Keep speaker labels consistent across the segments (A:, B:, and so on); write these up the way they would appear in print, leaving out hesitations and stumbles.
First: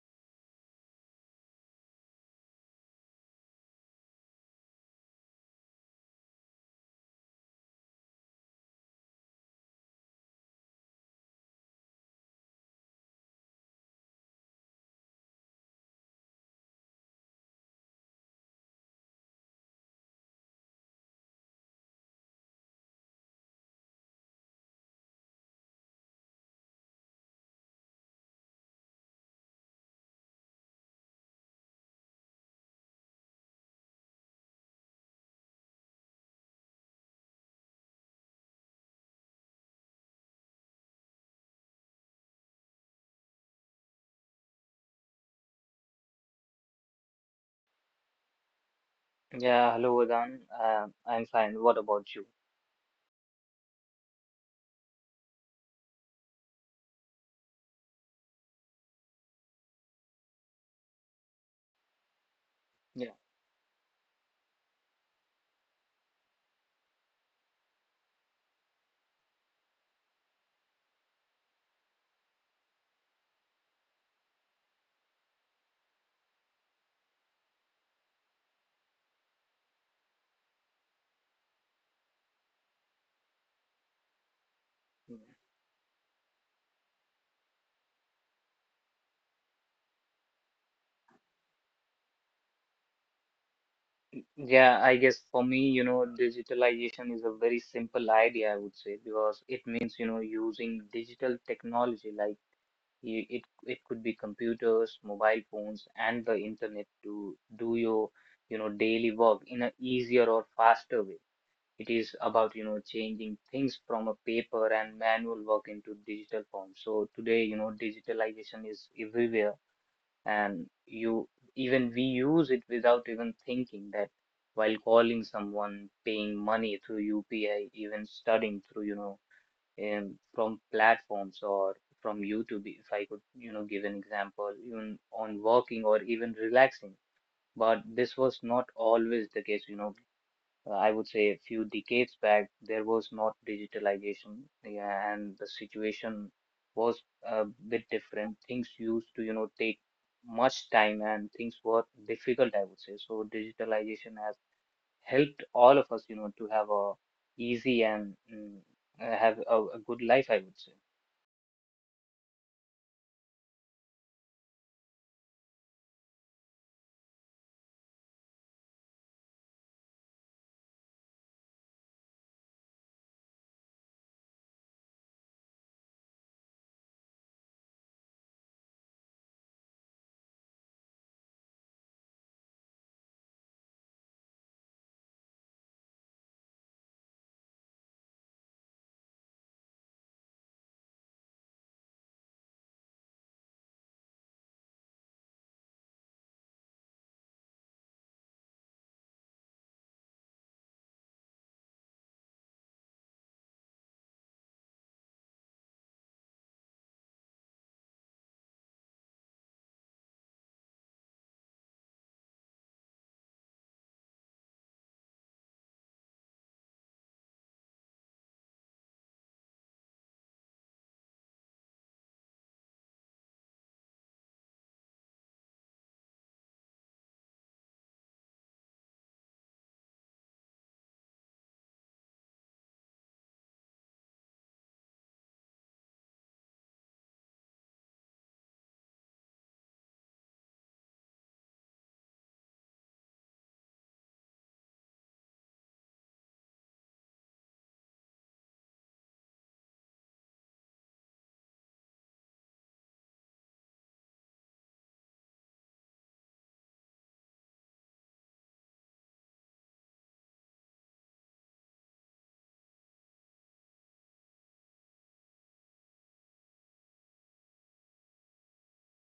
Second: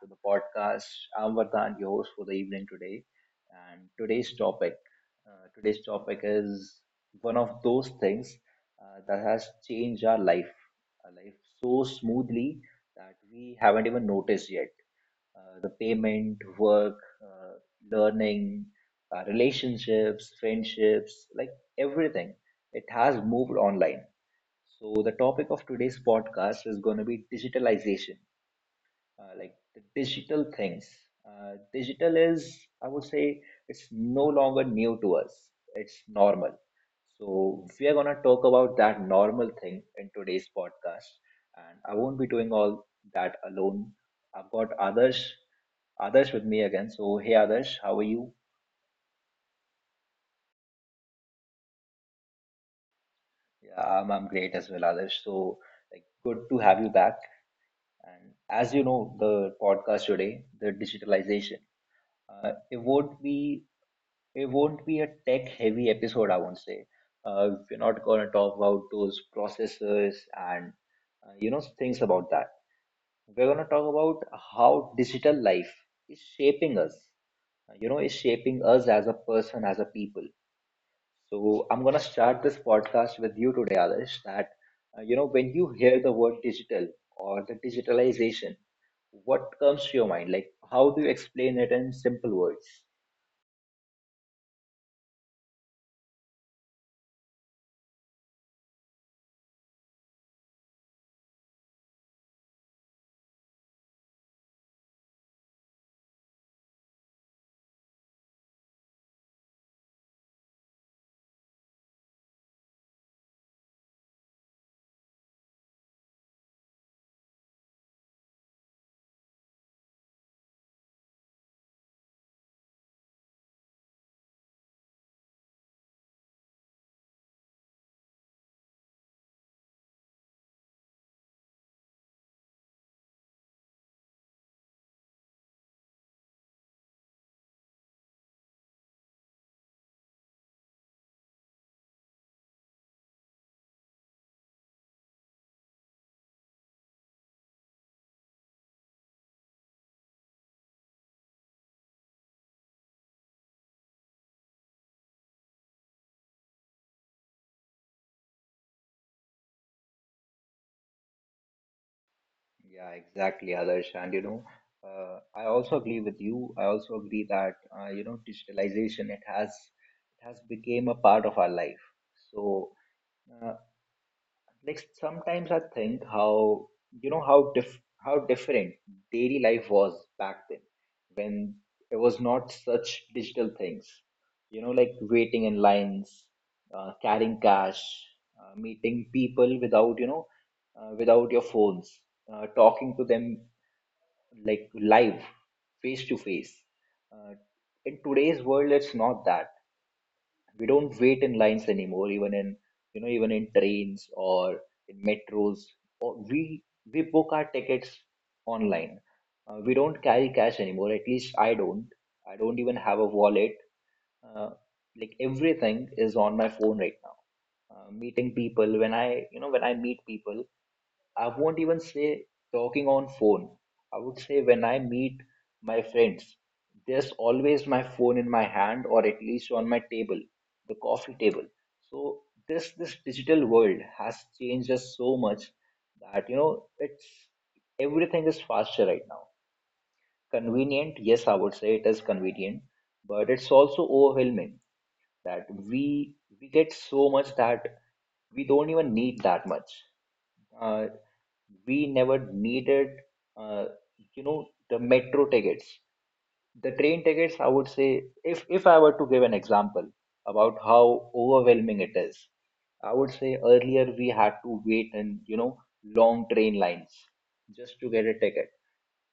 A: to the podcast. I'm Vardhan, your host for the evening today. And today's topic is one of those things that has changed our life so smoothly that we haven't even noticed yet. The payment, work, uh, learning, relationships, friendships, like everything, it has moved online. So, the topic of today's podcast is going to be digitalization, like the digital things. Digital is, I would say, it's no longer new to us, it's normal. So, we are going to talk about that normal thing in today's podcast. And I won't be doing all that alone. I've got others with me again. So, hey, others, how are you?
B: Yeah, hello Vedan. I'm fine. What about you?
A: Yeah, I'm great as well, others. So, like, good to have you back. And as you know, the podcast today, the digitalization, uh, it
B: Yeah.
A: won't be it won't be a tech-heavy episode, I won't say. We're not going to talk about those processors and things about that. We're going to talk about how digital life is shaping us. Is shaping us as a person, as a people. So I'm gonna start this podcast with you today, Adarsh.
B: Mm.
A: When you hear the word digital or the digitalization, what comes to your mind? Like, how do you explain it in simple words?
B: Yeah, I guess for me, digitalization is a very simple idea, I would say, because it means, using digital technology like it could be computers, mobile phones, and the internet to do your daily work in a easier or faster way. It is about, changing things from a paper and manual work into digital form. So today, digitalization is everywhere, and you even we use it without even thinking that while calling someone, paying money through UPI, even studying through, from platforms or from YouTube, if I could, give an example, even on working or even relaxing. But this was not always the case, I would say a few decades back, there was not digitalization, yeah, and the situation was a bit different. Things used to, take much time, and things were difficult, I would say. So digitalization has helped all of us, to have a easy and have a good life, I would say.
A: Yeah, exactly, Adarsh. And, I also agree with you. I also agree that digitalization, it has become a part of our life. So. uh, like sometimes I think how you know how diff how different daily life was back then when there was not such digital things. Like waiting in lines, carrying cash, meeting people without your phones, talking to them like live, face to face. Uh, In today's world, it's not that we don't wait in lines anymore, even in, even in trains or in metros, or we book our tickets online. We don't carry cash anymore, at least I don't even have a wallet. uh, Everything is on my phone right now. Meeting people, when I meet people, I won't even say talking on phone. I would say when I meet my friends, there's always my phone in my hand or at least on my table, the coffee table. So this digital world has changed us so much that, you know it's everything is faster right now. Convenient, yes, I would say it is convenient, but it's also overwhelming, that we get so much that we don't even need that much. uh, we never needed, uh, the metro tickets, the train tickets. I would say, if I were to give an example about how overwhelming it is, I would say earlier we had to wait in, long train lines just to get a ticket.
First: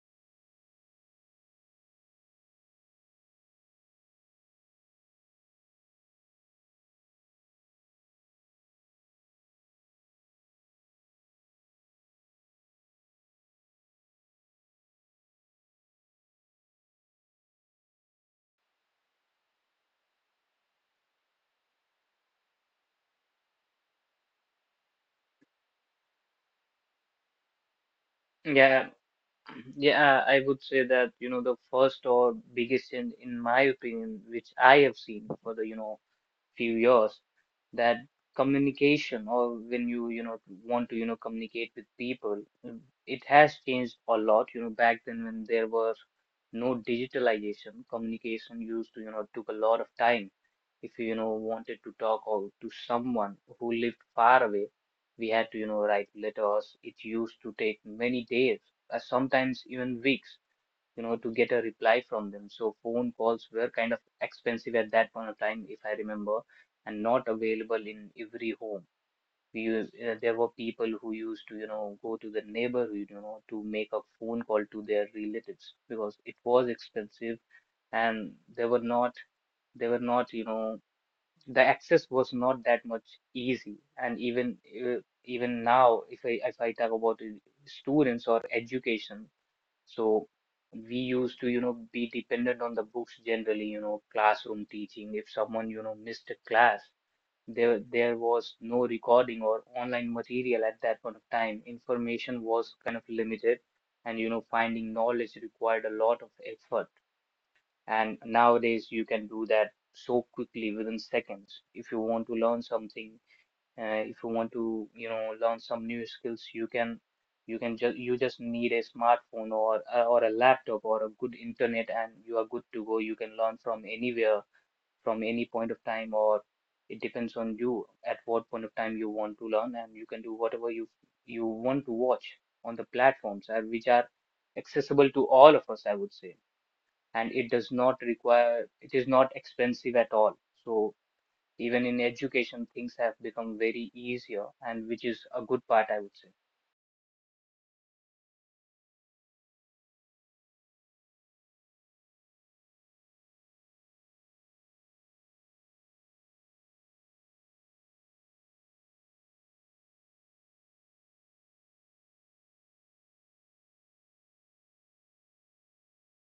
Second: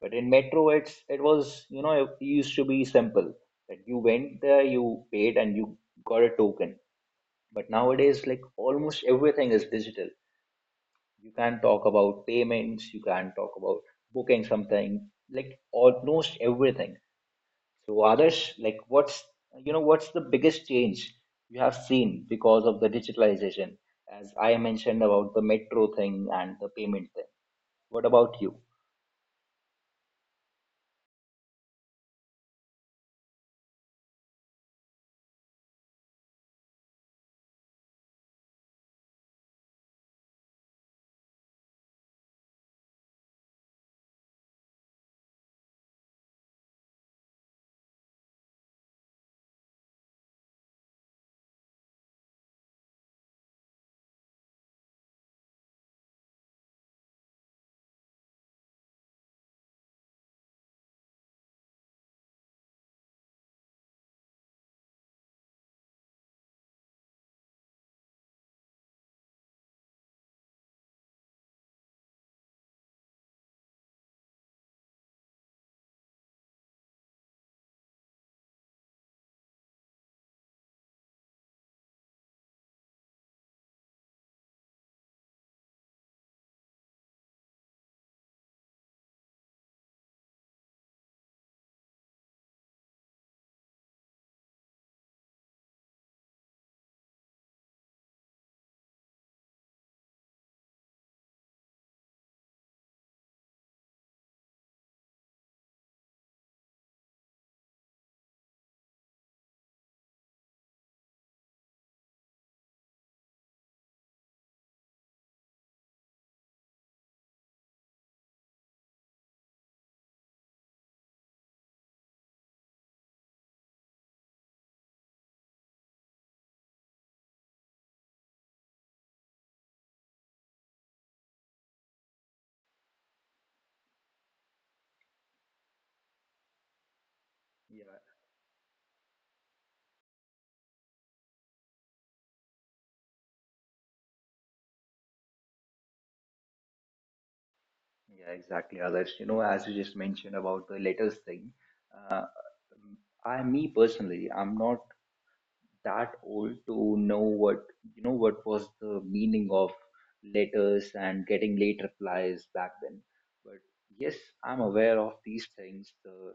A: But in metro, it was, it used to be simple, that you went there, you paid, and you got a token. But nowadays, like almost everything is digital. You can talk about payments, you can talk about booking something, like almost everything. So, others, like, what's the biggest change you have seen because of the digitalization? As I mentioned about the metro thing and the payment thing, what about you?
B: Yeah, yeah, I would say that, the first or biggest change, in my opinion, which I have seen for the few years, that communication, or when you know want to communicate with people, it has changed a lot. You know, back then, when there was no digitalization, communication used to, took a lot of time. If you you know wanted to talk or to someone who lived far away, we had to, write letters. It used to take many days, sometimes even weeks, to get a reply from them. So phone calls were kind of expensive at that point of time, if I remember, and not available in every home. There were people who used to, go to the neighborhood, to make a phone call to their relatives, because it was expensive, and they were not, they were not, you know, the access was not that much easy. And even now, if I talk about students or education, so we used to, be dependent on the books, generally, classroom teaching. If someone, missed a class, there was no recording or online material at that point of time. Information was kind of limited, and finding knowledge required a lot of effort. And nowadays, you can do that so quickly, within seconds. If you want to learn something, if you want to learn some new skills, you can, you can just you just need a smartphone or a laptop or a good internet, and you are good to go. You can learn from anywhere, from any point of time, or it depends on you at what point of time you want to learn, and you can do whatever you want to watch on the platforms, which are accessible to all of us, I would say, and it does
A: yeah
B: not require, it is not expensive at all. So even in education, things have become very easier, and which is a good part, I would say.
A: yeah exactly, others. As you just mentioned about the letters thing, uh, I me personally, I'm not that old to know what you know what was the meaning of letters and getting late replies back then. But yes, I'm aware of these things, the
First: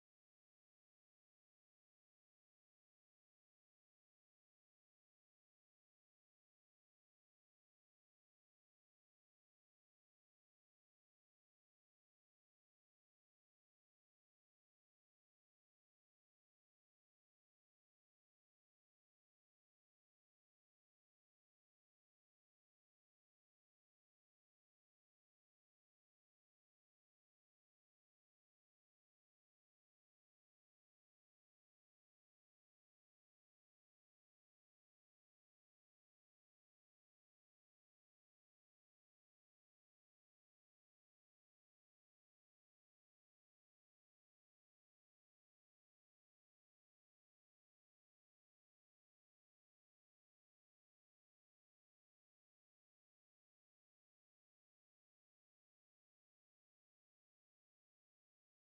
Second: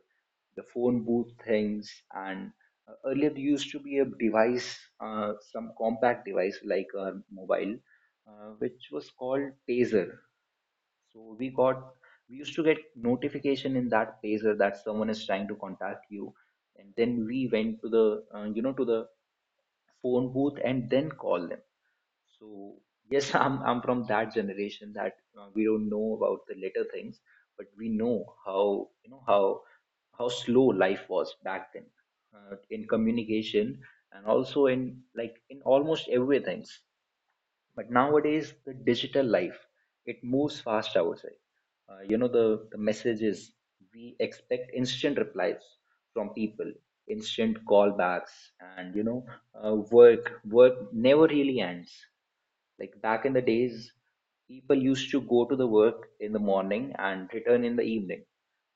A: the phone booth things, and earlier there used to be a device, some compact device like a mobile, which was called taser. So we used to get notification in that taser that someone is trying to contact you, and then we went to the, to the phone booth and then call them. So yes, I'm from that generation that, we don't know about the later things, but we know how you know how slow life was back then, in communication and also in, like, in almost everything. But nowadays the digital life, it moves fast, I would say. The messages, we expect instant replies from people, instant callbacks. And, work never really ends. Like back in the days, people used to go to the work in the morning and return in the evening,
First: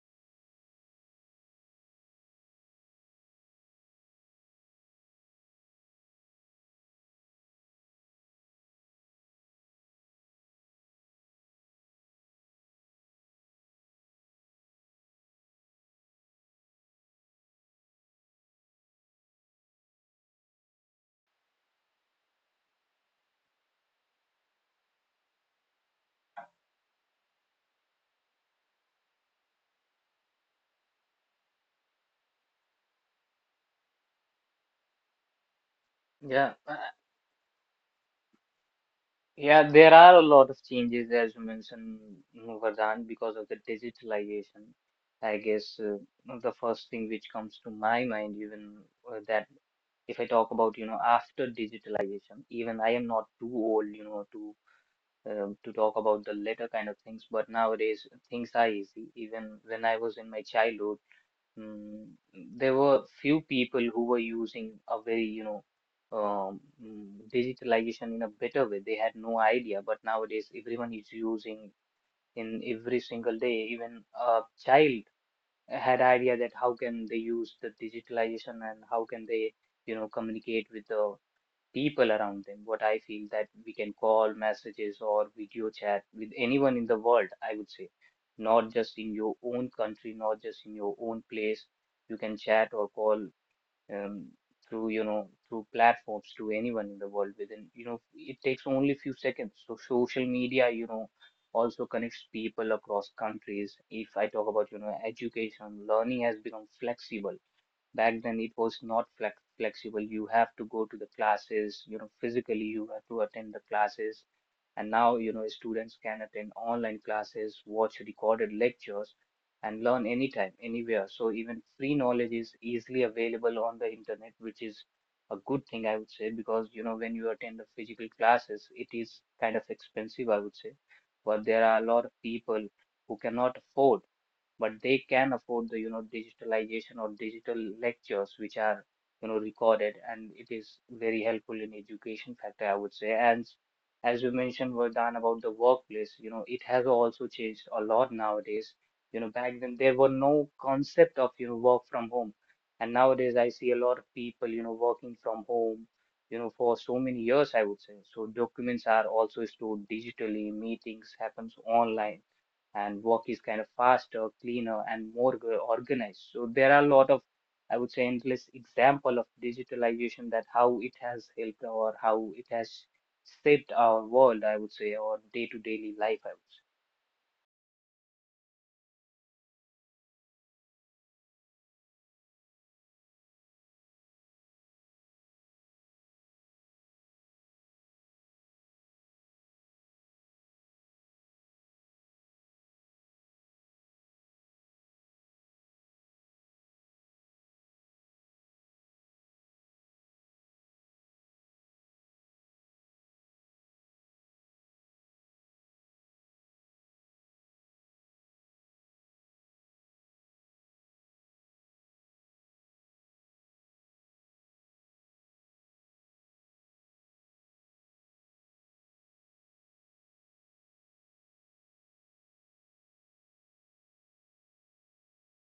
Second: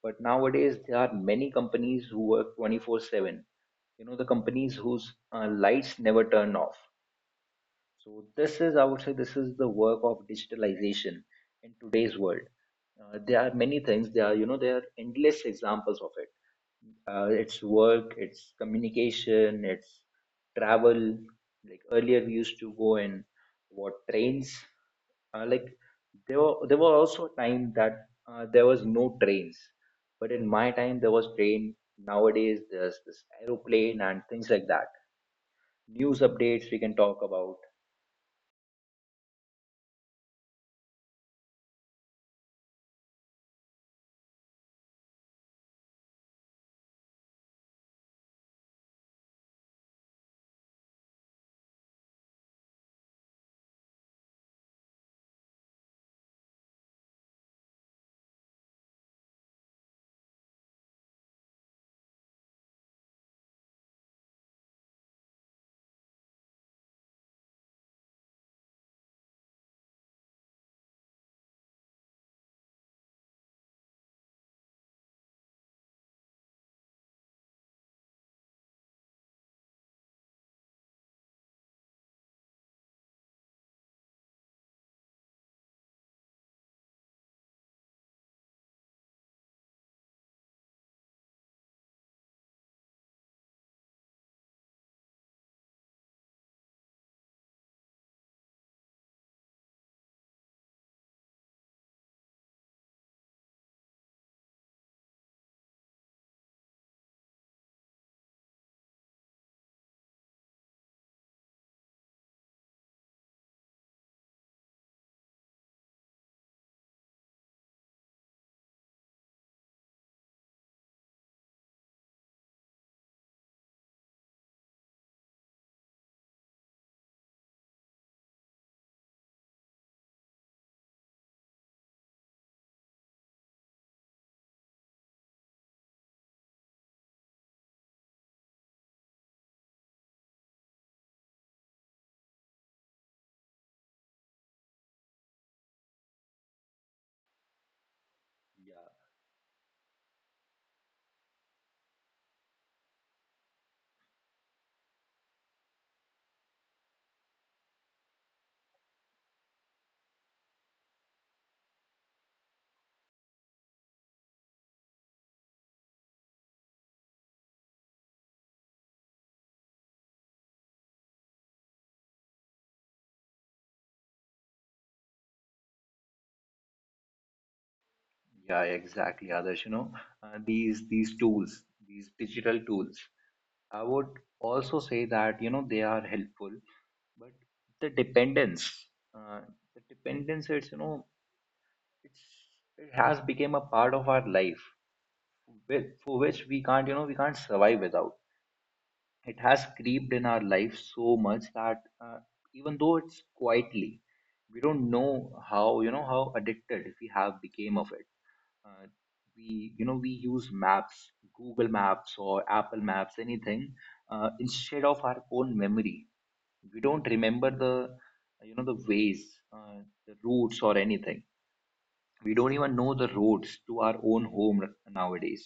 A: but nowadays there are many companies who work 24/7, the companies whose lights never turn off. So this is, I would say, this is the work of digitalization in today's world. There are many things. There are endless examples of it. It's work, it's communication, it's travel. Like earlier, we used to go in what, trains. Uh, like there were also a time that, there was no trains, but in my time there was train. Nowadays, there's this aeroplane and things like that. News
B: Yeah,
A: updates we can talk about.
B: yeah, there are a lot of changes, as you mentioned, Vardhan, because of the digitalization. I guess, the first thing which comes to my mind, even that if I talk about, after digitalization, even I am not too old, to talk about the later kind of things, but nowadays things are easy. Even when I was in my childhood Mm, there were few people who were using a very, digitalization in a better way. They had no idea, but nowadays everyone is using in every single day. Even a child had idea that how can they use the digitalization, and how can they, communicate with the people around them. What I feel, that we can call, messages, or video chat with anyone in the world, I would say, not just in your own country, not just in your own place. You can chat or call, um, through platforms, to anyone in the world, within, it takes only few seconds. So social media, also connects people across countries. If I talk about, education, learning has become flexible. Back then, it was not flexible. You have to go to the classes, physically, you have to attend the classes. And now, students can attend online classes, watch recorded lectures, and learn anytime, anywhere. So even free knowledge is easily available on the internet, which is a good thing, I would say, because, when you attend the physical classes, it is kind of expensive, I would say. But there are a lot of people who cannot afford, but they can afford the digitalization, or digital lectures which are, recorded, and it is very helpful in education factor, I would say. And as you mentioned, Vardhan, about the workplace, it has also changed a lot
A: Yeah.
B: nowadays. Back then, there were no concept of work from home, and nowadays I see a lot of people working from home, for so many years, I would say. So documents are also stored digitally, meetings happens online, and work is kind of faster, cleaner, and more organized. So there are a lot of, I would say, endless example of digitalization, that how it has helped or how it has shaped our world, I would say, or day to daily life, I would
A: Yeah, exactly, Adarsh. You know, these tools, these digital tools, I would also say that, they are helpful, but the dependence, uh, it's you know, it's it has become a part of our life, for which we can't, we can't survive without. It has creeped in our life so much that, even though it's quietly, we don't know how you know how addicted we have become of it. Uh, we you know we use maps, Google Maps or Apple Maps, anything, instead of our own memory. We don't remember the you know the ways, uh, the routes or anything. We don't even know the roads to our own home nowadays.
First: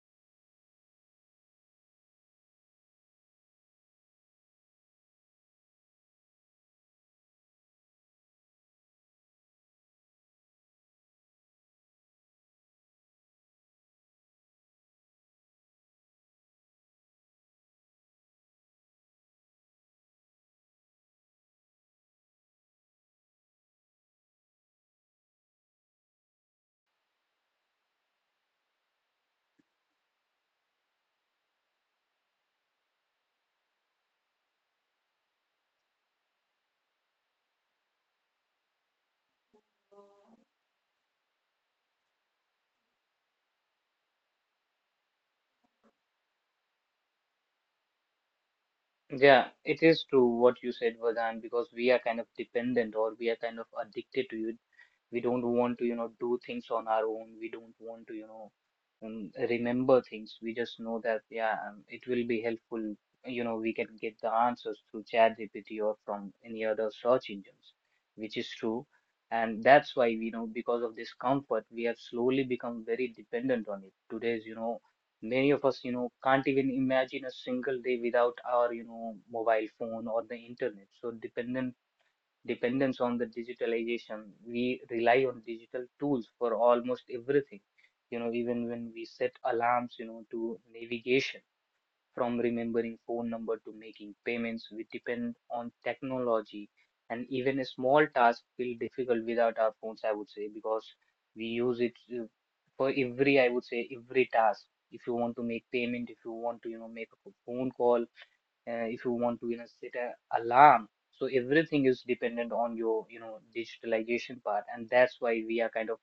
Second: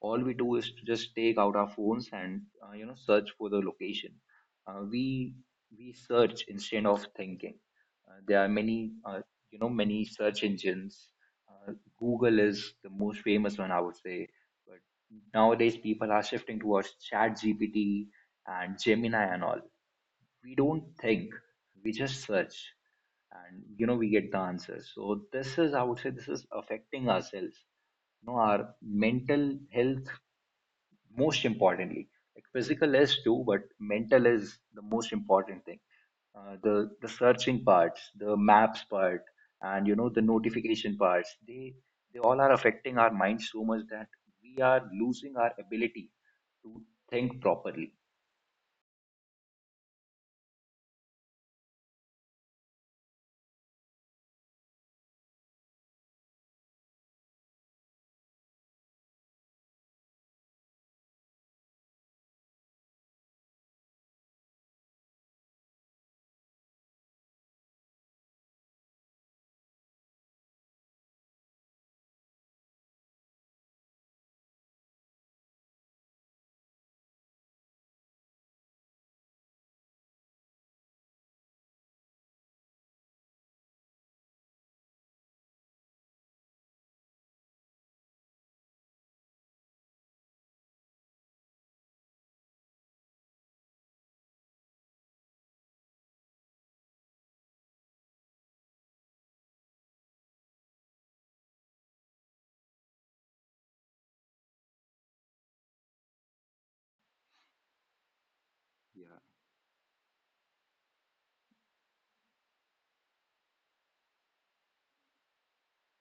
A: All we do is to just take out our phones and, search for the location. Uh, we we search instead of thinking. There are many, search engines. Uh, google is the most famous one, I would say. But nowadays people are shifting towards chat gpt and Gemini and all. We don't think, we just search, and, we get the answers. So this is, I would say, this is affecting ourselves, our mental health, most importantly. Like physical is too, but mental is the most important thing. The searching parts, the maps part, and, the notification parts, they all are affecting our mind so much that we are losing our ability to think properly.
B: say. Yeah, it is true what you said, Vadan, because we are kind of dependent, or we are kind of addicted to it. We don't want to, do things on our own. We don't want to, remember things. We just know that, yeah, it will be helpful. You know, we can get the answers through ChatGPT or from any other search engines, which is true. And that's why, because of this comfort, we have slowly become very dependent on it. Today's, many of us can't even imagine a single day without our mobile phone or the internet. So dependent dependence on the digitalization. We rely on digital tools for almost everything. Even when we set alarms, to navigation, from remembering phone number to making payments, we depend on technology. And even a small task feel difficult without our phones, I would say, because we use it, uh, for every, I would say, every task. If you want to make payment, if you want to, make a phone call, if you
A: Yeah.
B: want to, set an alarm. So everything is dependent on your, digitalization part, and that's why we are kind of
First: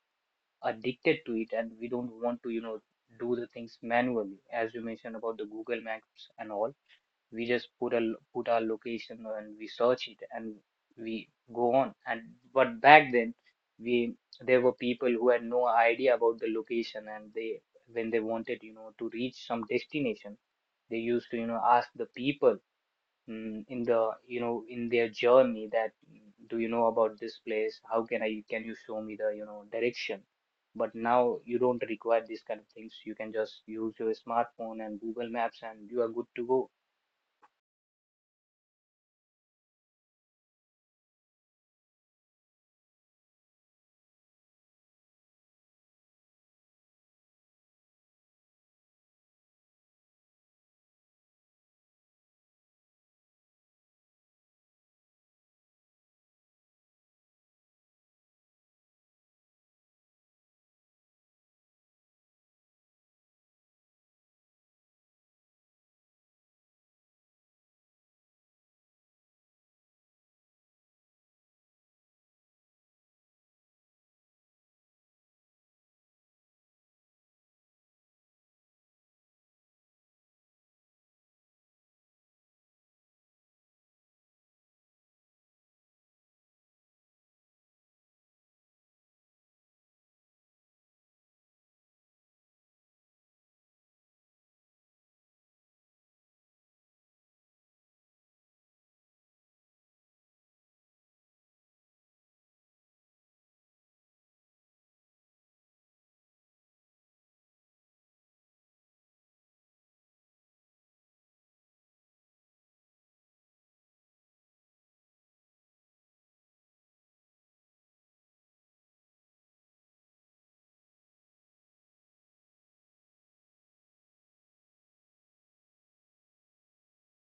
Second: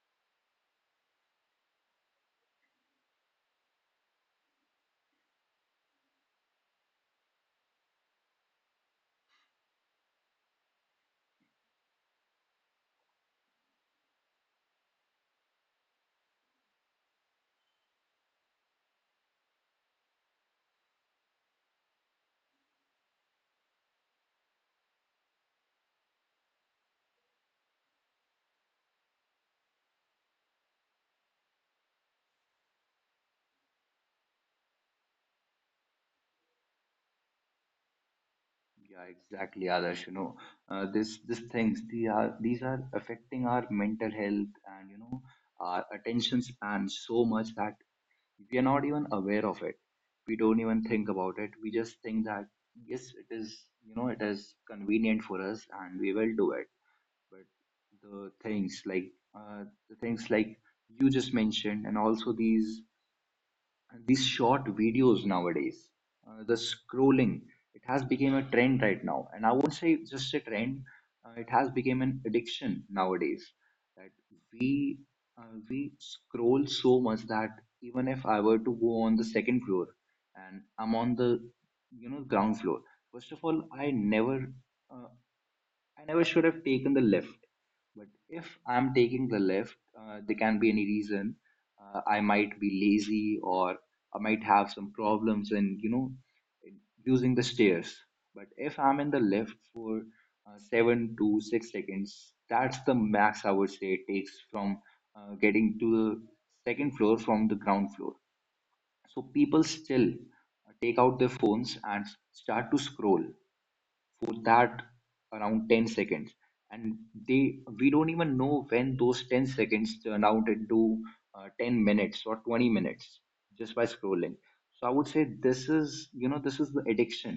B: addicted to it, and we don't want to, do the things manually, as you mentioned about the google maps and all. We just put a put our location, and we search it, and we go on. And but back then, we there were people who had no idea about the location, and they, when they wanted, to reach some destination, they used to, ask the people, in the, you know, in their journey, that "Mm, do you know about this place, how can I, can you show me the, direction?" But now you don't require these kind of things, you can just use your smartphone and google maps, and you are good to go.
A: Yeah, exactly, Adarsh. You know, this these things they are these are affecting our mental health and, our attention span so much that we are not even aware of it. We don't even think about it. We just think that yes, it is convenient for us and we will do it. But the things like you just mentioned, and also these short videos nowadays, the scrolling, it has become a trend right now. And I won't say just a trend, it has become an addiction nowadays, that we we scroll so much that even if I were to go on the second floor and I'm on the, ground floor, first of all, uh, I never should have taken the lift. But if I'm taking the lift, there can be any reason. I might be lazy or I might have some problems in using the stairs. But if I'm in the lift for, 7 to 6 seconds, that's the max, I would say it takes from, getting to the second floor from the ground floor. So people still, take out their phones and start to scroll for that around 10 seconds, and they we don't even know when those 10 seconds turn out into, 10 minutes or 20 minutes just by scrolling. So I would say this is, this is the addiction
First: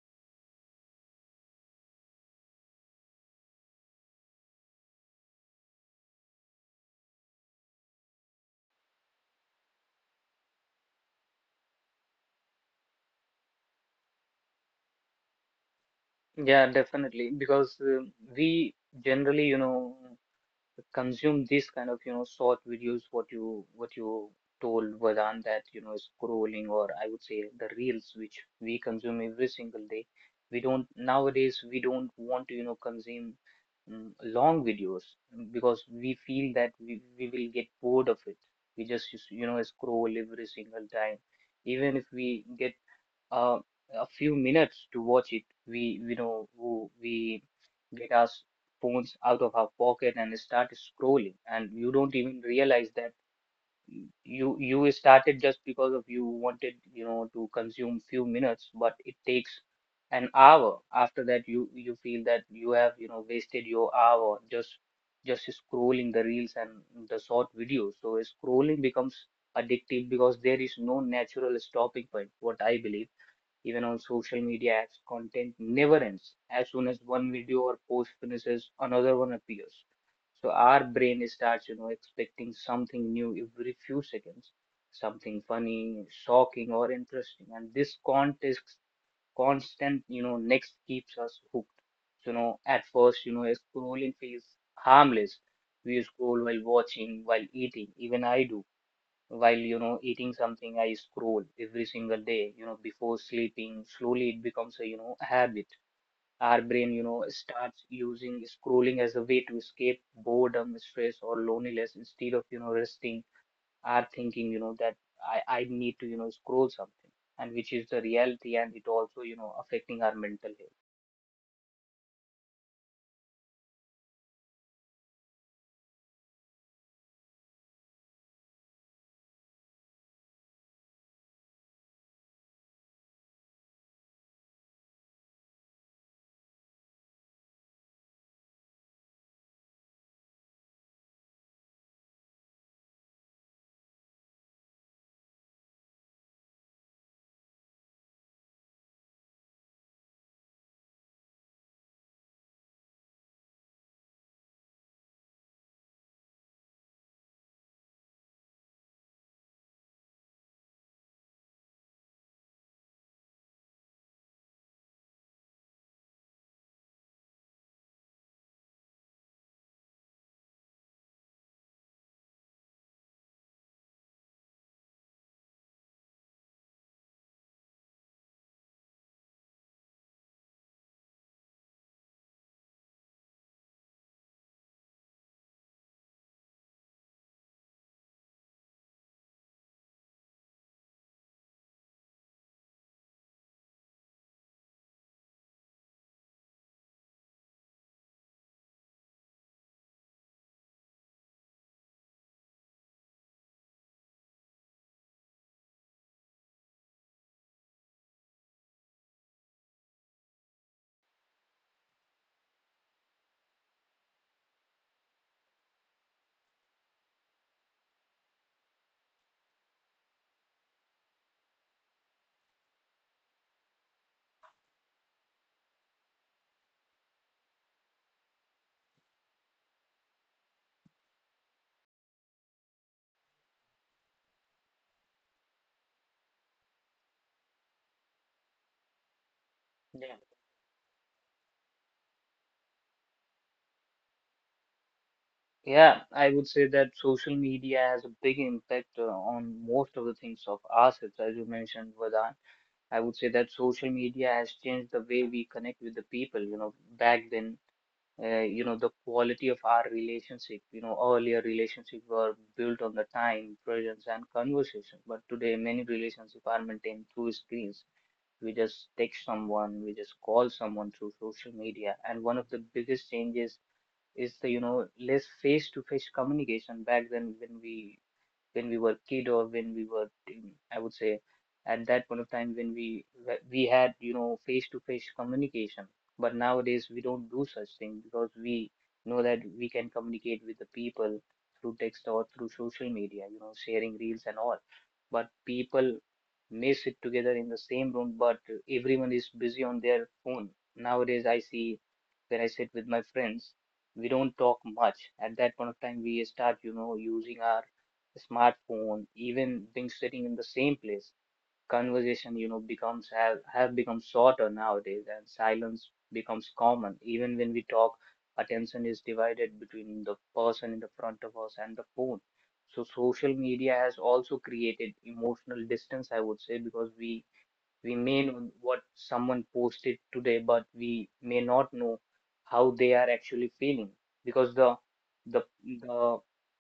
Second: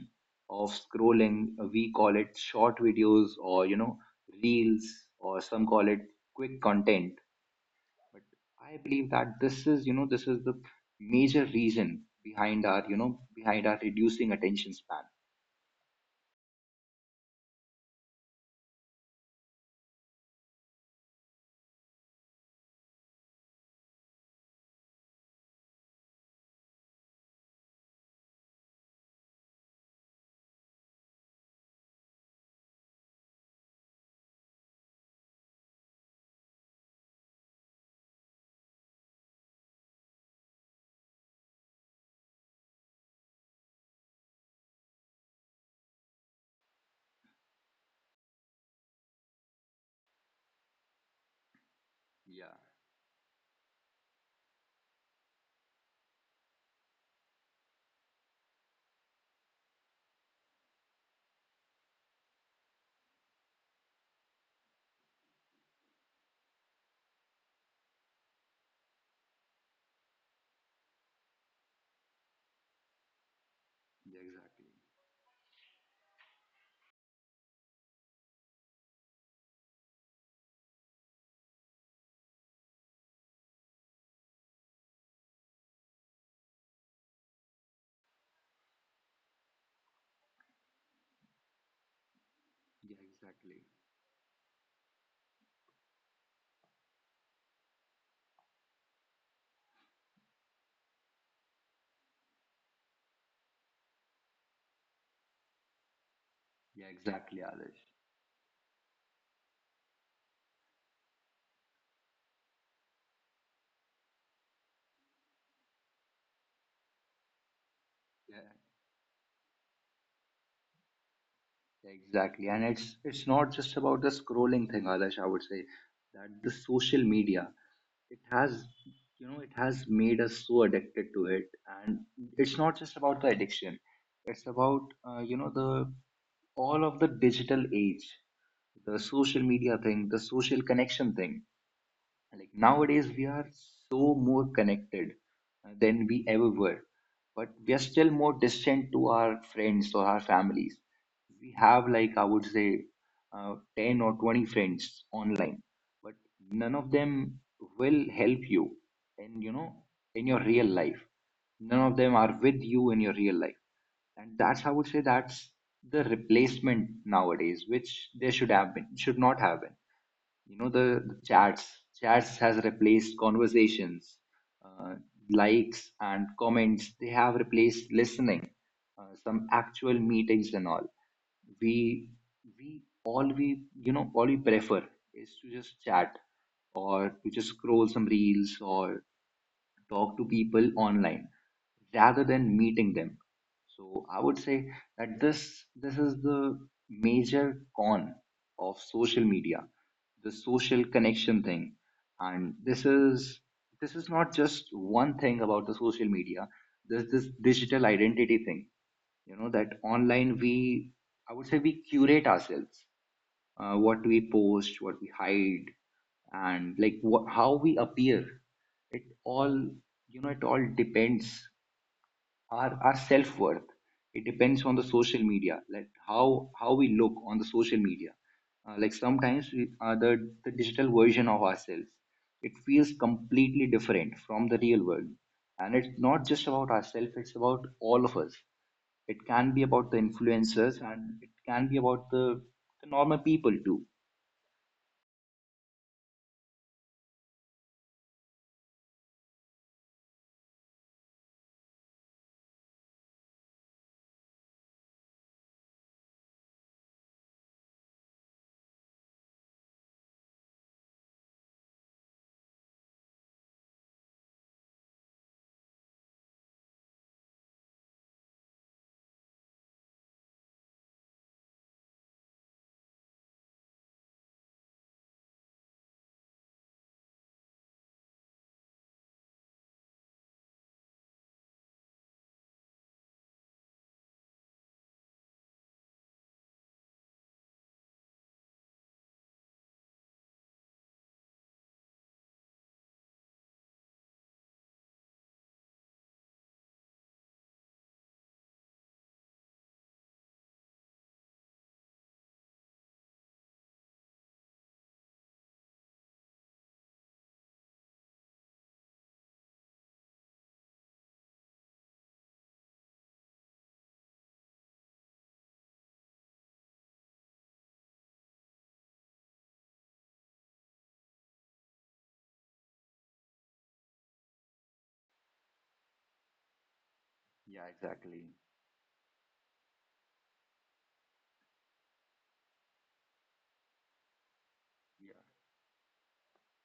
A: of scrolling. We call it short videos or, reels, or some call it quick content, but I believe that this is the major reason behind our you know behind our reducing attention span.
B: Yeah, definitely, because we generally, consume these kind of, short videos, what you told Vedant, that scrolling, or I would say the reels, which we consume every single day. We don't, nowadays we don't want to, consume, long videos, because we feel that we will get bored of it. We just, scroll every single time, even if we get, uh, a few minutes to watch it. We know, who we get our phones out of our pocket and start scrolling, and you don't even
A: Yeah,
B: realize that you started just because of you wanted, to consume few minutes, but it takes an hour. After that, you feel that you have, wasted your hour, just scrolling the reels and the short videos. So scrolling becomes addictive, because there is no natural stopping point, what I believe. Even on
A: yeah,
B: social
A: exactly.
B: media apps, content never ends. As soon as one video or post finishes, another one appears. So our brain starts, expecting something new every few seconds, something funny, shocking, or interesting. And this context, constant, next keeps us hooked. So, at
A: Yeah,
B: first,
A: exactly.
B: scrolling feels harmless. We scroll while watching, while eating. Even I do while eating something. I scroll every single day, before sleeping. Slowly it becomes a, habit. Our
A: Yeah,
B: brain,
A: exactly, Alish.
B: starts using scrolling as a way to escape boredom, stress, or loneliness instead of, resting. Our thinking, that I need to, scroll something, and which is the
A: Yeah,
B: reality. And it also, affecting our mental health.
A: yeah, exactly. And it's not just about the scrolling thing, Alish, I would say that the social media, it has, it has made us so addicted to it. And it's not just about the addiction. It's about, you know, the all of the digital age, the social media thing, the social connection thing. Like nowadays we are so more connected than we ever were, but we are still more distant to our friends or our families. We have, like, I would say 10 or 20 friends online, but none of them will help you in in your real life. None of them are with you in your real life. And that's, I would say, that's the replacement nowadays, which there should have been should not have been. The chats has replaced conversations. uh, Likes and comments, they have replaced listening, some actual meetings and all. We we all we you know all we prefer is to just chat or to just scroll some reels or talk to people online rather than meeting them. So I would say that this is the major con of social media, the social connection thing. And this is not just one thing about the social media. There's this digital identity thing. You know, that online we, I would say, we curate ourselves, what we post, what we hide, and like what, how we appear. It all, you know, it all depends, our self worth. It depends on the social media, like how we look on the social media. Like sometimes we, the digital version of ourselves, it feels completely different from the real world. And it's not just about ourselves. It's about all of us. It can be about the
B: Yeah,
A: influencers, and it can be about the normal people too.
B: yeah, I would say that social media has a big impact on most of the things of ourselves, as you mentioned, Vedant. I would say that social media has changed the way we connect with the people. Back then, the quality of our relationship, earlier relationships were built on the time, presence, and conversation. But today, many relationships are maintained through screens. We just text someone, we just call someone through social media. And one of the biggest changes is the, less face-to-face communication. Back then when we, when we were kid, or when we were in- I would say, at that point of time when we we had, face to face communication. But nowadays we don't do such thing, because we know that we can communicate with the people through text or through social media, sharing reels and all. But people may sit together in the same room, but everyone is busy on their phone. Nowadays I see, when I sit with my friends, we don't talk much. At that point of time we start, using our smartphone, even being sitting in the same place. Conversation, have become shorter nowadays, and silence becomes common. Even when we talk, attention is divided between the person in the front of us and the phone. So social media has also created emotional distance, I would say, because we
A: Yeah,
B: we may
A: exactly.
B: know what someone posted today, but we may not know how they are actually feeling, because
A: Yeah,
B: the the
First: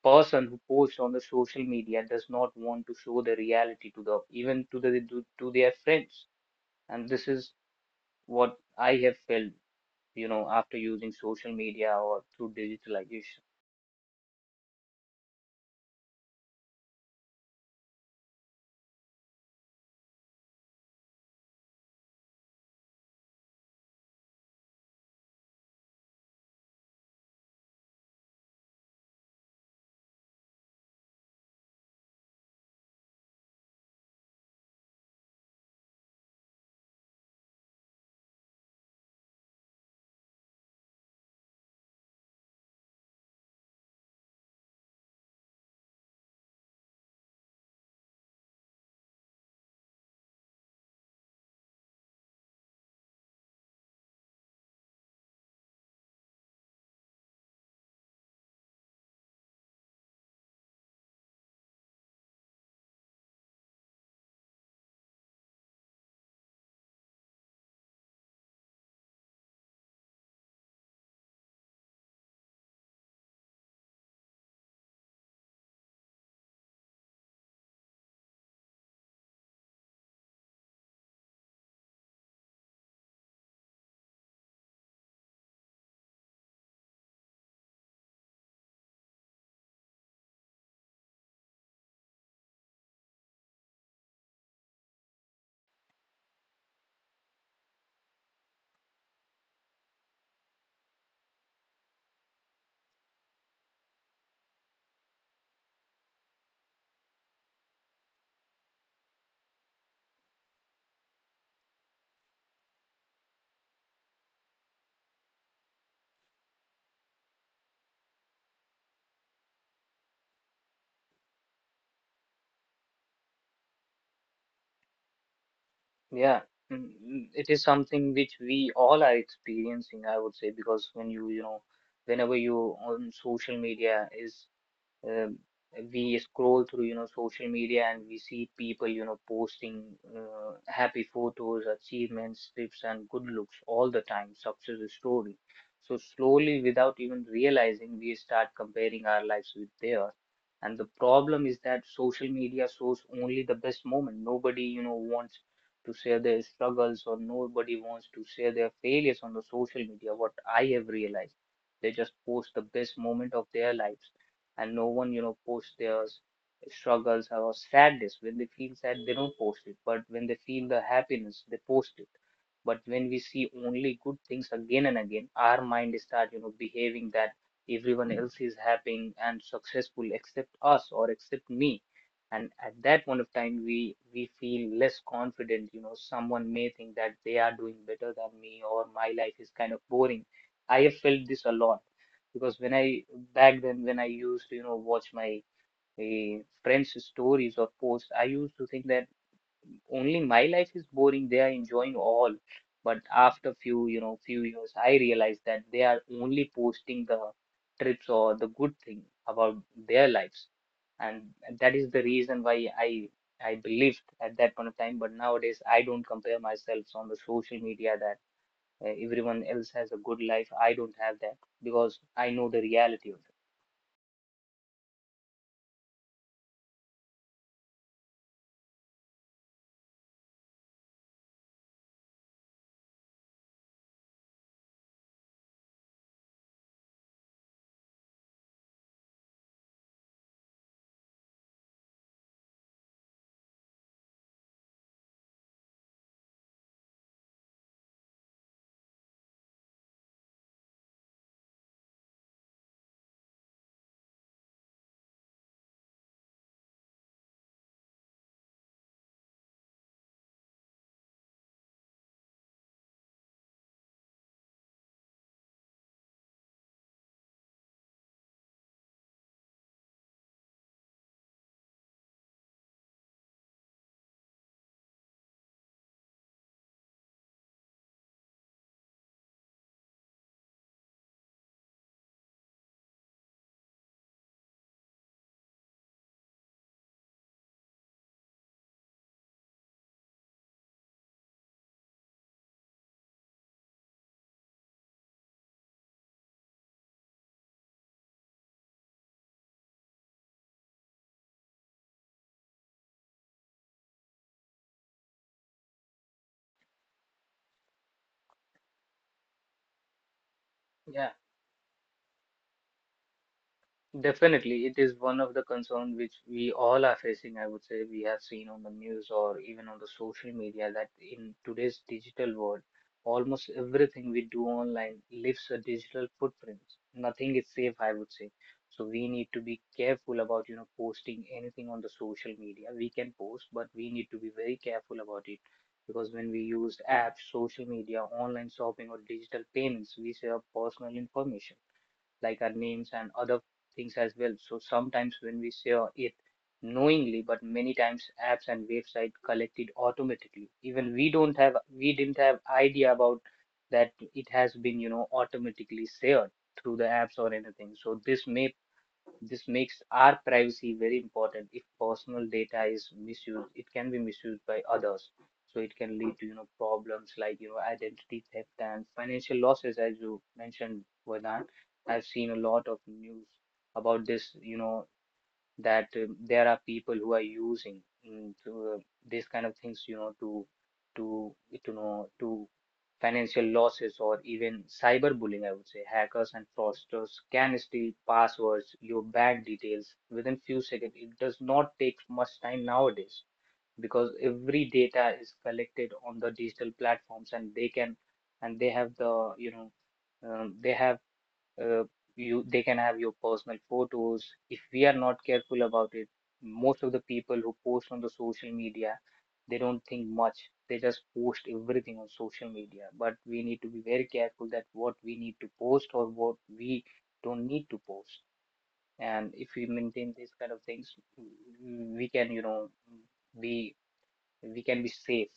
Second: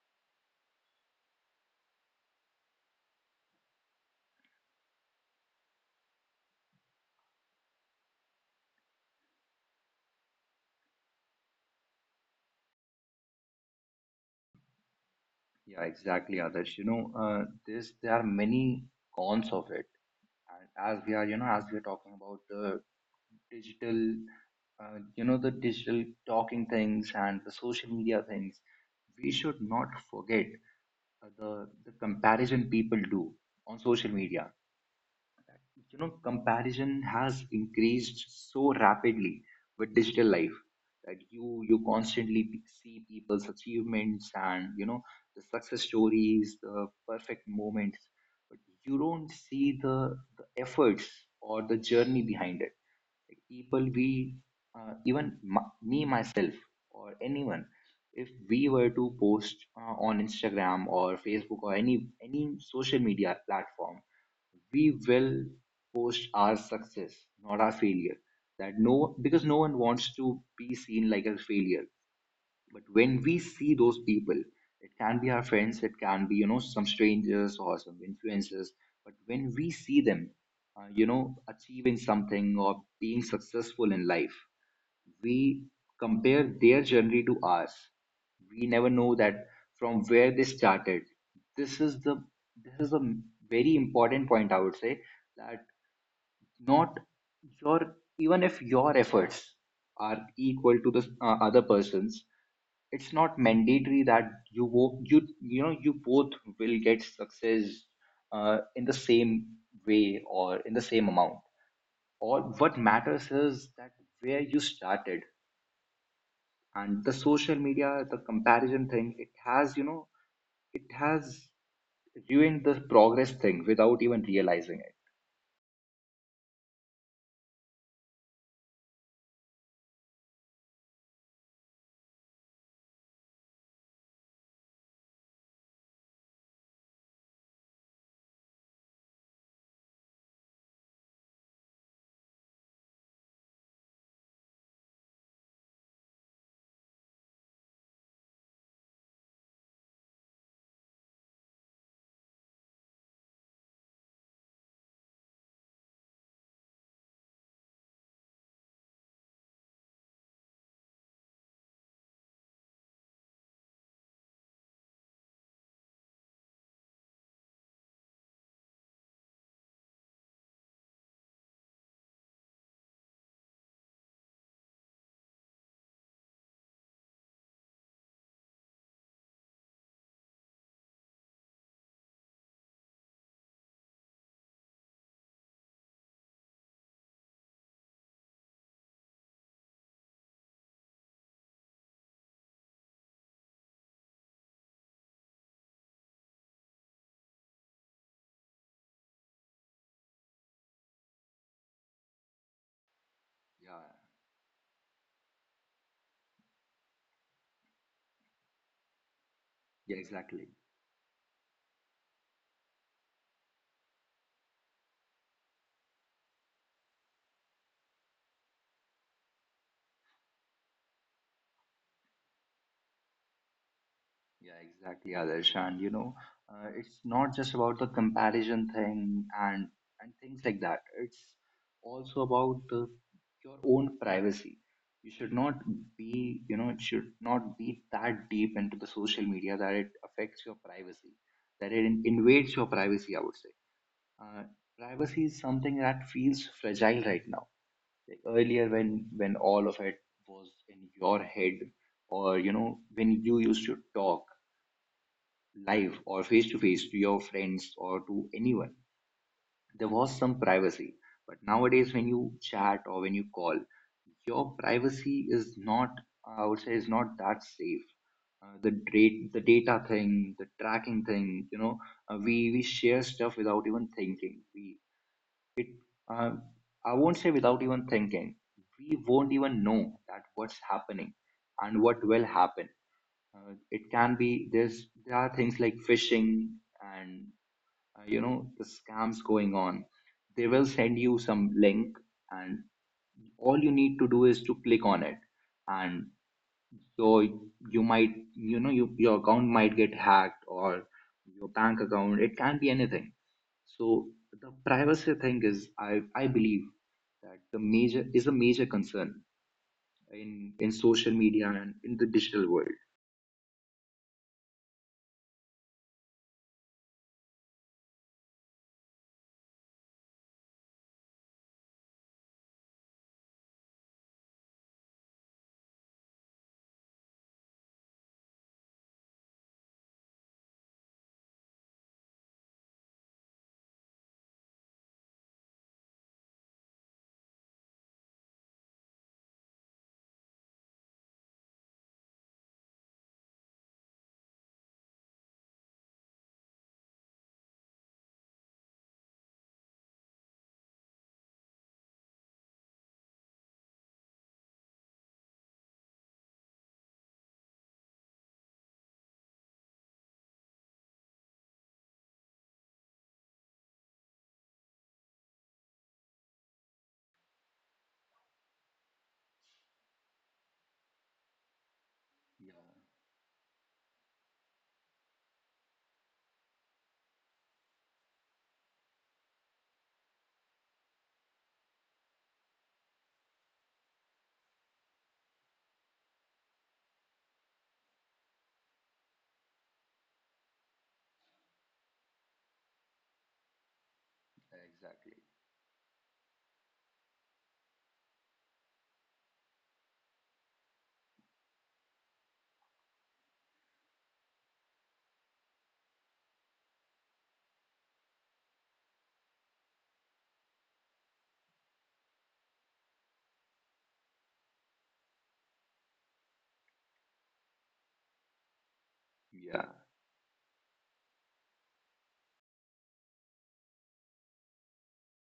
B: person who posts on the social media does not want to show the reality to the even to the to their friends. And this is what I have felt, after using social media or through digitalization.
A: yeah, exactly, Adarsh. You know, this there are many cons of it. And as we are, you know, as we are talking about the digital, you know, the digital talking things and the social media things, we should not forget the comparison people do on social media. You know, comparison has increased so rapidly with digital life, that you constantly see people's achievements, and you know, the success stories, the perfect moments, but you don't see the efforts or the journey behind it. Like people we, even me myself or anyone, if we were to post on Instagram or Facebook or any social media platform, we will post our success, not our failure. That no, because no one wants to be seen like a failure. But when we see those people, it can be our friends, it can be, you know, some strangers or some influencers. But when we see them, you know, achieving something or being successful in life, we compare their journey to ours. We never know that from where they started. This is the this is a very important point I would say, that not your, even if your efforts are equal to the other person's, it's not mandatory that you, you know, you both will get success in the same way or in the same amount. All what matters is that where you started. And the social media, the comparison thing, it has, you know, it has ruined the progress thing without even realizing it.
B: Yeah. Mm, mm, it is something which we all are experiencing, I would say, because when you know whenever you on social media is, um, we scroll through, social media, and we see people, posting happy photos, achievements, tips, and good looks all the time, success story. So slowly, without even realizing, we start comparing our lives with theirs. And the problem is that social media shows only the best moment. Nobody, wants to share their struggles, or nobody wants to share their failures on the social media, what I have realized. They just post the best moment of their lives. And no one, posts their struggles or sadness. When they feel sad they don't post it, but when they feel the happiness they post it. But when we see only good things again and again, our mind start, behaving that everyone else is happy and successful except us, or except me. And at that point of time we feel less confident. You know, someone may think that they are doing better than me, or my life is kind of boring. I have felt this a lot. Because when I back then, when I used to, watch my friends' stories or posts, I used to think that only my life is boring. They are enjoying all, but after
A: Yeah.
B: few you know few years, I realized that they are only posting the trips or the good thing about
A: Yeah,
B: their lives,
A: exactly.
B: and that is the reason why I believed at that point of time. But nowadays, I don't compare myself on the social media that, everyone else has a good life. I don't have that, because I know the reality of it.
A: Yeah, exactly, Adarsh. And you know, it's not just about the comparison thing and things like that. It's also about your own privacy. You should not be, you know, it should not be that deep into the social media that it affects your privacy, that it invades your privacy, I would say. Uh, Privacy is something that feels fragile right now. Like earlier, when all of it was in your head, or you know, when you used to talk live or face to face to your friends or to anyone, there was some privacy. But nowadays, when you chat or when you call, your privacy is not, I would say, is not that safe. The date, the data thing, the tracking thing, you know, we share stuff without even thinking. We Um, I won't say without even thinking. We won't even know that what's happening and what will happen. It can be there are things like phishing and you know, the scams going on. They will send you some link, and all you need to do is to click on it, and so you might, you know, your account might get hacked, or your bank account, it can be anything. So the privacy thing is, I believe that the major is a major concern in
B: Yeah.
A: social media and in the digital world.
B: Definitely, it is one of the concerns which we all are facing. I would say we have seen on the news, or even on the social media, that in today's digital world, almost everything we do online leaves a digital footprint. Nothing is safe, I would say. So we need to be careful about, posting anything on the social media. We can post, but we need to be very careful about it, because when we use apps, social media, online shopping, or digital payments, we share personal information like our names and other things as well. So sometimes when we say it knowingly, but many times apps and website collect it automatically. Even we don't have, we didn't have idea about that it has been, automatically shared through the apps or anything. So this may, this makes our privacy very important. If personal data is misused, it can be misused by others. So it can lead to, problems like, identity theft and financial losses, as you mentioned, Vedan. I've seen a lot of news about this, that there are people who are using, to, these kind of things, to to financial losses or even cyberbullying. I would say hackers and fraudsters can steal passwords, your bank details, within few seconds. It does not take much time nowadays, because
A: Yeah,
B: every data
A: exactly.
B: is collected on the digital platforms, and they have the they have uh, you they can have your personal photos, if we are not careful about it. Most of the people who post on the social media, they don't think much. They just post everything on social media, but we need to be very careful that what we need to post, or what we don't need to post. And if we
A: Yeah,
B: maintain these kind of things, we can, be, we can be safe.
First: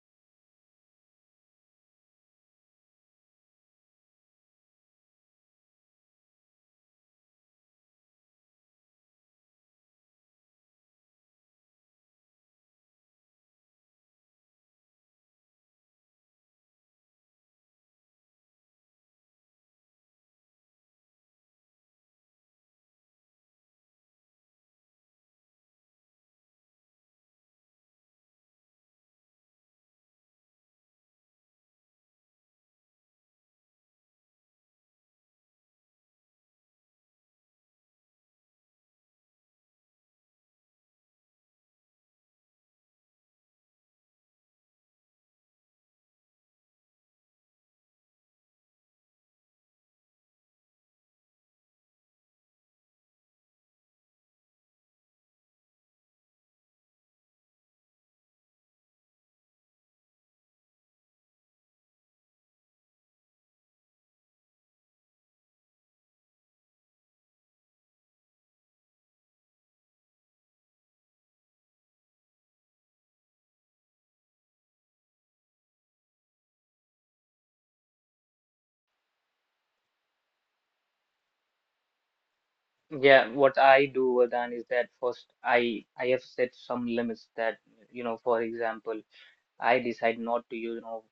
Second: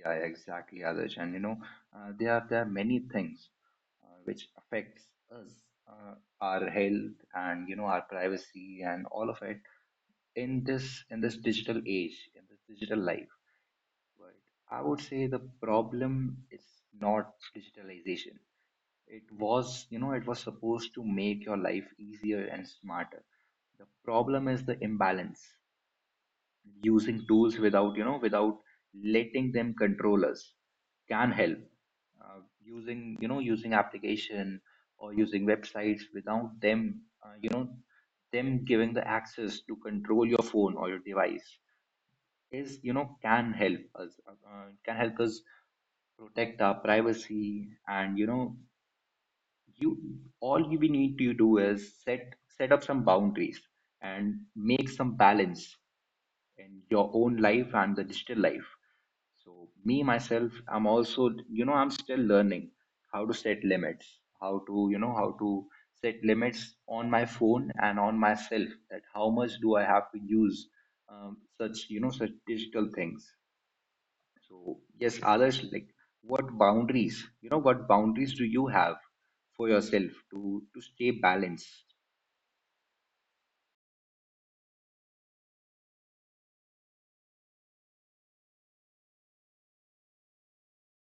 A: yeah, exactly, Adarsh. And you know, there are many things which affects us, uh, our health, and you know, our privacy, and all of it in this digital age, in this digital life. But I would say the problem is not digitalization. It was, you know, it was supposed to make your life easier and smarter. The problem is the imbalance, using tools without, you know, without letting them control us can help. Using, you know, using application or using websites without them, you know, them giving the access to control your phone or your device is, you know, can help us protect our privacy. And you know, you all you we need to do is set up some boundaries and make some balance in your own life and the digital life. So me myself, I'm also, you know, I'm still learning how to set limits, how to, you know, how to set limits on my phone and on myself, that how much do I have to use such, you know, such digital things. So yes, others, like, what boundaries? You know, what boundaries do you have for yourself to stay balanced?
B: Yeah, what I do, Vardhan, is that first I have set some limits, that, for example, I decide not to, use, you know,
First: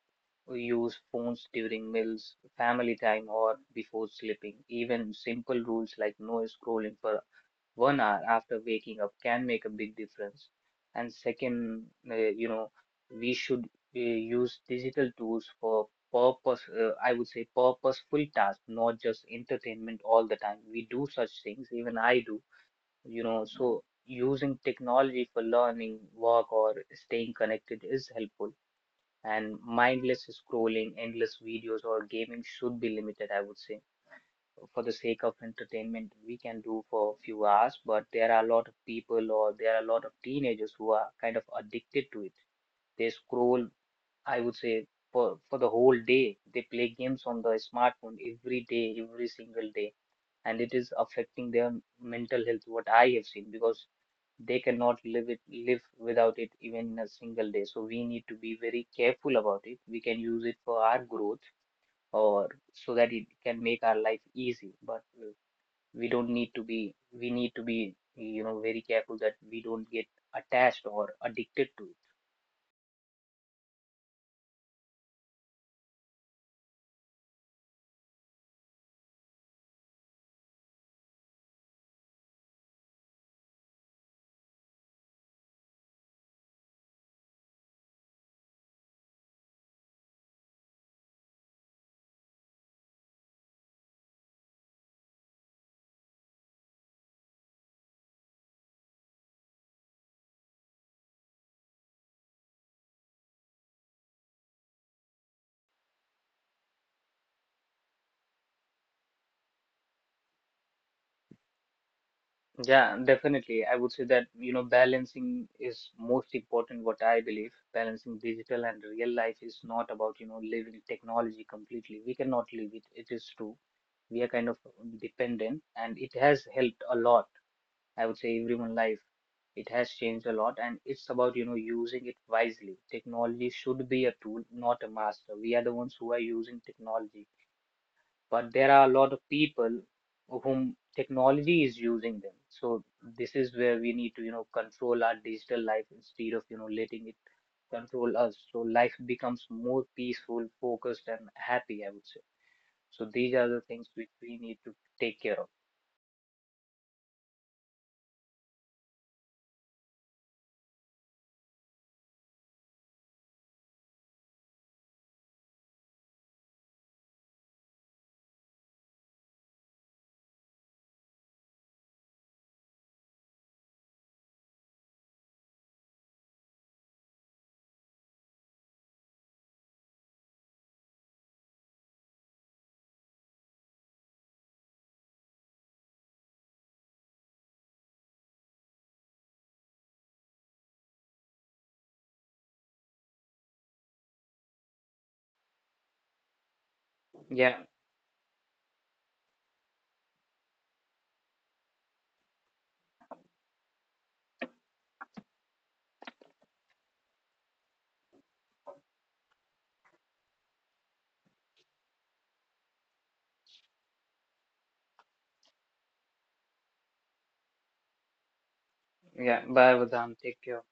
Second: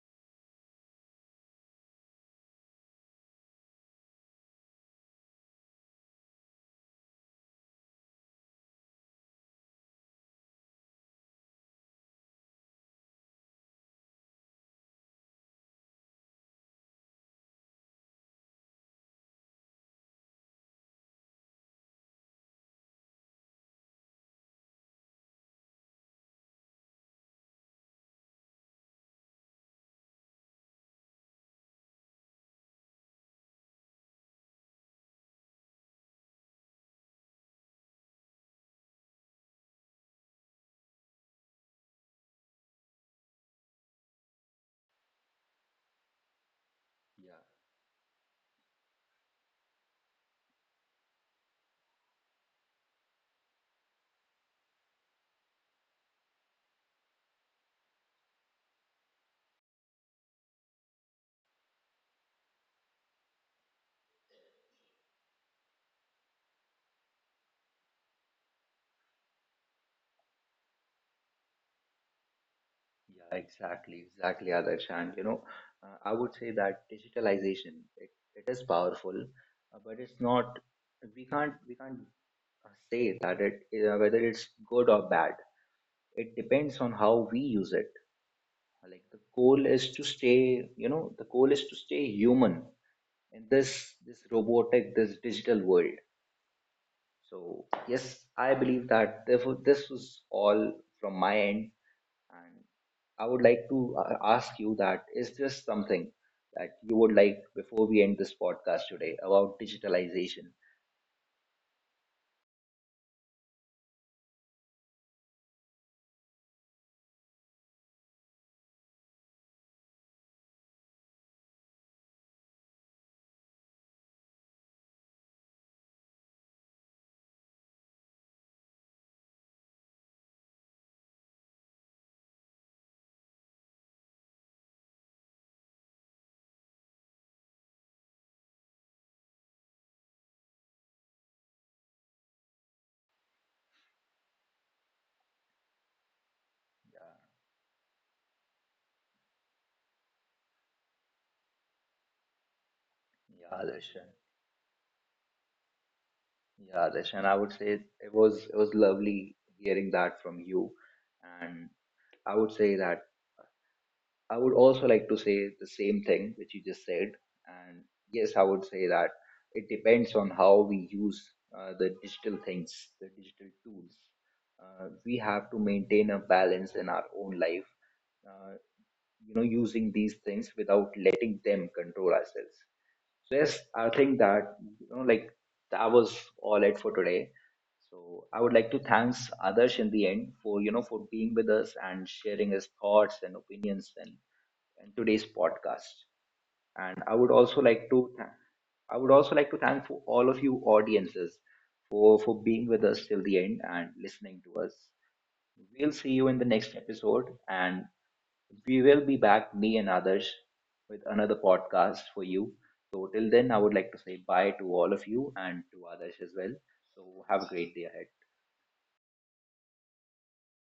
B: use phones during meals, family time, or before sleeping. Even simple rules like no scrolling for 1 hour after waking up can make a big difference. And second, we should, use digital tools for purpose, I would say, purposeful tasks, not just entertainment all the time. We do such things, even I do, so using technology for learning, work, or staying connected is helpful, and mindless scrolling, endless videos, or gaming should be limited, I would say. For the sake of entertainment, we can do for a few hours, but there are a lot of people, or there are a lot of teenagers, who are kind of addicted to it. They scroll, I would say, for the whole day. They play games
A: Yeah,
B: on the smartphone every day, every single day. And it is affecting their mental health, what I have seen, because they cannot live without it, even in a single day. So we need to be very careful about it. We can use it for our growth, or so that it can make our life easy, but, we don't need to be, we need to be, very careful that we don't get attached or addicted to it.
A: yeah, exactly, Adarsh. And you know, I would say that digitalization, it is powerful, but it's not. We can't say that it whether it's good or bad. It depends on how we use it. Like the goal is to stay, you know, the goal is to stay human in this robotic, this digital world. So yes, I believe that, therefore, this was all from my end. And I would like to ask you that is there something that you would like before we end this podcast today about digitalization.
B: Yeah, definitely, I would say that, balancing is most important, what I believe. Balancing digital and real life is not about, living technology completely. We cannot live it, it is true. We are kind of dependent, and it has helped a lot, I would say, everyone life. It has changed a lot, and it's about, using it wisely. Technology should be a tool, not a master. We are the ones who are using technology, but there are a lot of people whom technology is using them. So this is where we need to, control our digital life, instead of, letting
A: Yeah.
B: it control us, so life becomes more peaceful, focused, and happy, I would say. So these are
A: yeah
B: the things
A: darshan
B: which we need to take care of.
A: yeah, Darshan, I would say it was lovely hearing that from you. And I would say that I would also like to say the same thing which you just said. And yes, I would say that it depends on how we use the digital things, the digital tools. We have to maintain a balance in our own life. Uh, you know, using these things without letting them control ourselves. So yes, I think that, you know, like, that was all it for today. So I would like to thanks others in the end for, you know, for being with us and sharing his thoughts and opinions, and today's podcast. And I would also
B: Yeah,
A: like to thank, I would also like to thank for all of you audiences for, being with us till the end and listening to us. We'll see you in the next episode, and we will be back, me and others, with another podcast for you. So, till then, I would like to say bye to all of you and to others as well. So, have a great day ahead.
B: yeah. Bye, Vedant. Take care.